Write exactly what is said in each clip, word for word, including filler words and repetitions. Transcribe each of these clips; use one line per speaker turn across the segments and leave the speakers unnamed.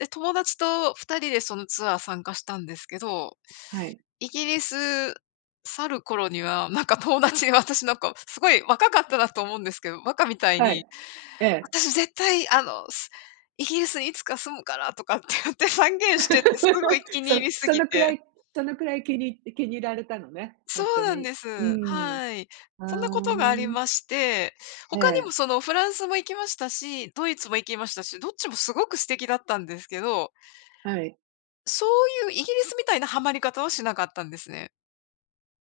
で、友達とふたりでそのツアー参加したんですけど、
はい。
イギリス去る頃には、なんか友達、私なんか凄い若かったなと思うんですけど、馬鹿みたい
はい、
に、
ええ。
「私絶対、あのすイギリスにいつか住むから」とかって言って宣言してて、凄い 気に入
そ
り過
そ
ぎ
のくら
て。
いそのくらい気に気に入られたのね、ほ
そ
んと
うなん
に。
で
うー
す。
ん。
はい。
は
そんな
あ
ことがあり
ん。
まして、
え
他にも
え。
そのフランスも行きましたし、ドイツも行きましたし、どっちも凄く素敵だったんですけど
はい。
そういうイギリスみたいなハマり方はしなかったんですね。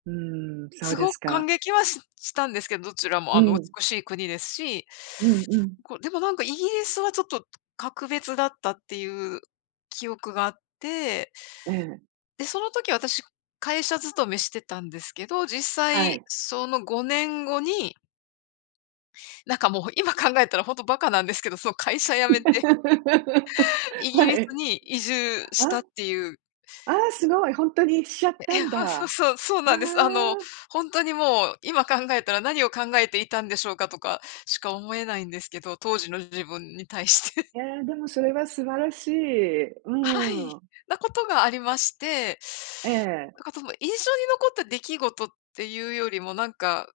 うーん、そうで
凄く
すか。
感激はししたんですけど、どちらも
う
あの
ん。
美しい国ですし、
うんうん。
こう、でもなんか、イギリスはちょっと格別だったっていう記憶があって
ええ。
で、その時、私、会社勤めしてたんですけど、実
は
際、
い。
そのごねん後になんかもう、今考えたらほんと馬鹿なんですけど、その会社辞めて、イ ギリ
は
ス
い。
に移住
あ、
した
あ
っていう。
あ、すごい、本当にしちゃっ
え
た
え、
んだ。
は、そう
あ
そうそうなんです。あの、
あ。
ほんとにもう今考えたら、何を考えていたんでしょうか、とかしか思えないんですけど、当時の自分に対して。
ええ、でも、それは素晴らしい。
はい、
うん。
な事がありまして、
ええ。
なんか、その印象に残った出来事っていうよりも、なんか、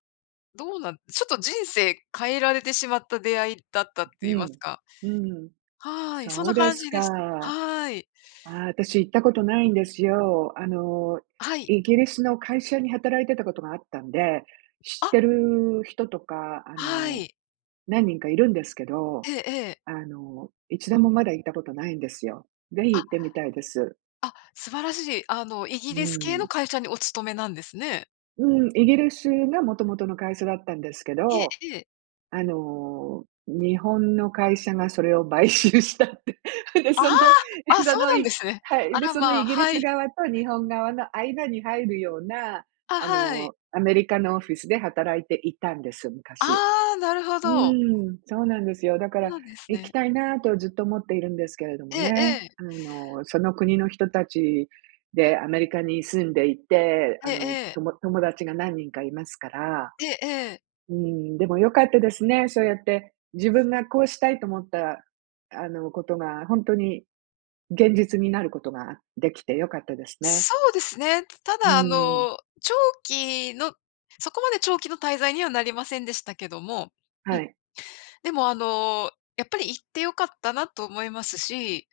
どうなんちょっと人生変えられてしまった出会いだったって
う
言います
ん、
か？
うん、
はい、そん
そう
な
で
感
す
じ
か。
です。
あ
はい。
あ、私行ったことないんですよ。あの、
あ、はい。
イギリスの会社に働いてたことがあったんで、知って
あ
る人とか、あ
は
の、
い。
何人か居るんですけど、
ええええ。
あの、いちどもまだ行った事とないんですよ。是非
あ
行ってみたいです。
あ、素晴らしい。あの、イ
う
ギリス系の
ん。
会社にお勤めなんですね。
うん、イギリスが元々の会社だったんですけ
ええ
ど、
ええ。
あの、日本の会社がそれを買収したって、で、
あ
その、
あ！
え、
あ、そ
そ
う
の
なんで
い
すね。
はい、
あ
で、
ら
その
ま、
イギリ
は
ス
い。
側と日本側の間に入るような、
あ、
あ
はい。
の、アメリカのオフィスで働いていたんです、昔。
ああ、なるほ
う
ど。
ーん、そうなんですよ。だか
そう
ら
なんです
行き
ね。
たいなと、ずっと思っているんですけれども
ええ
ね。
ええ。
あの、その国の人達でアメリカに住んでいて、
え
あ
え
の
ええ。
とも友達が何人か居ますから。
ええええ。
うーん、でも良かったですね、そうやって、自分がこうしたいと思った、あの、事が、本当に現実になることが出来て良かったですね。
そうですね。た
うー
だ、あ
ん。
の、長期のそこまで長期の滞在にはなりませんでしたけども、
は
ん、
い。
でも、あの、やっぱり行って良かったなと思いますし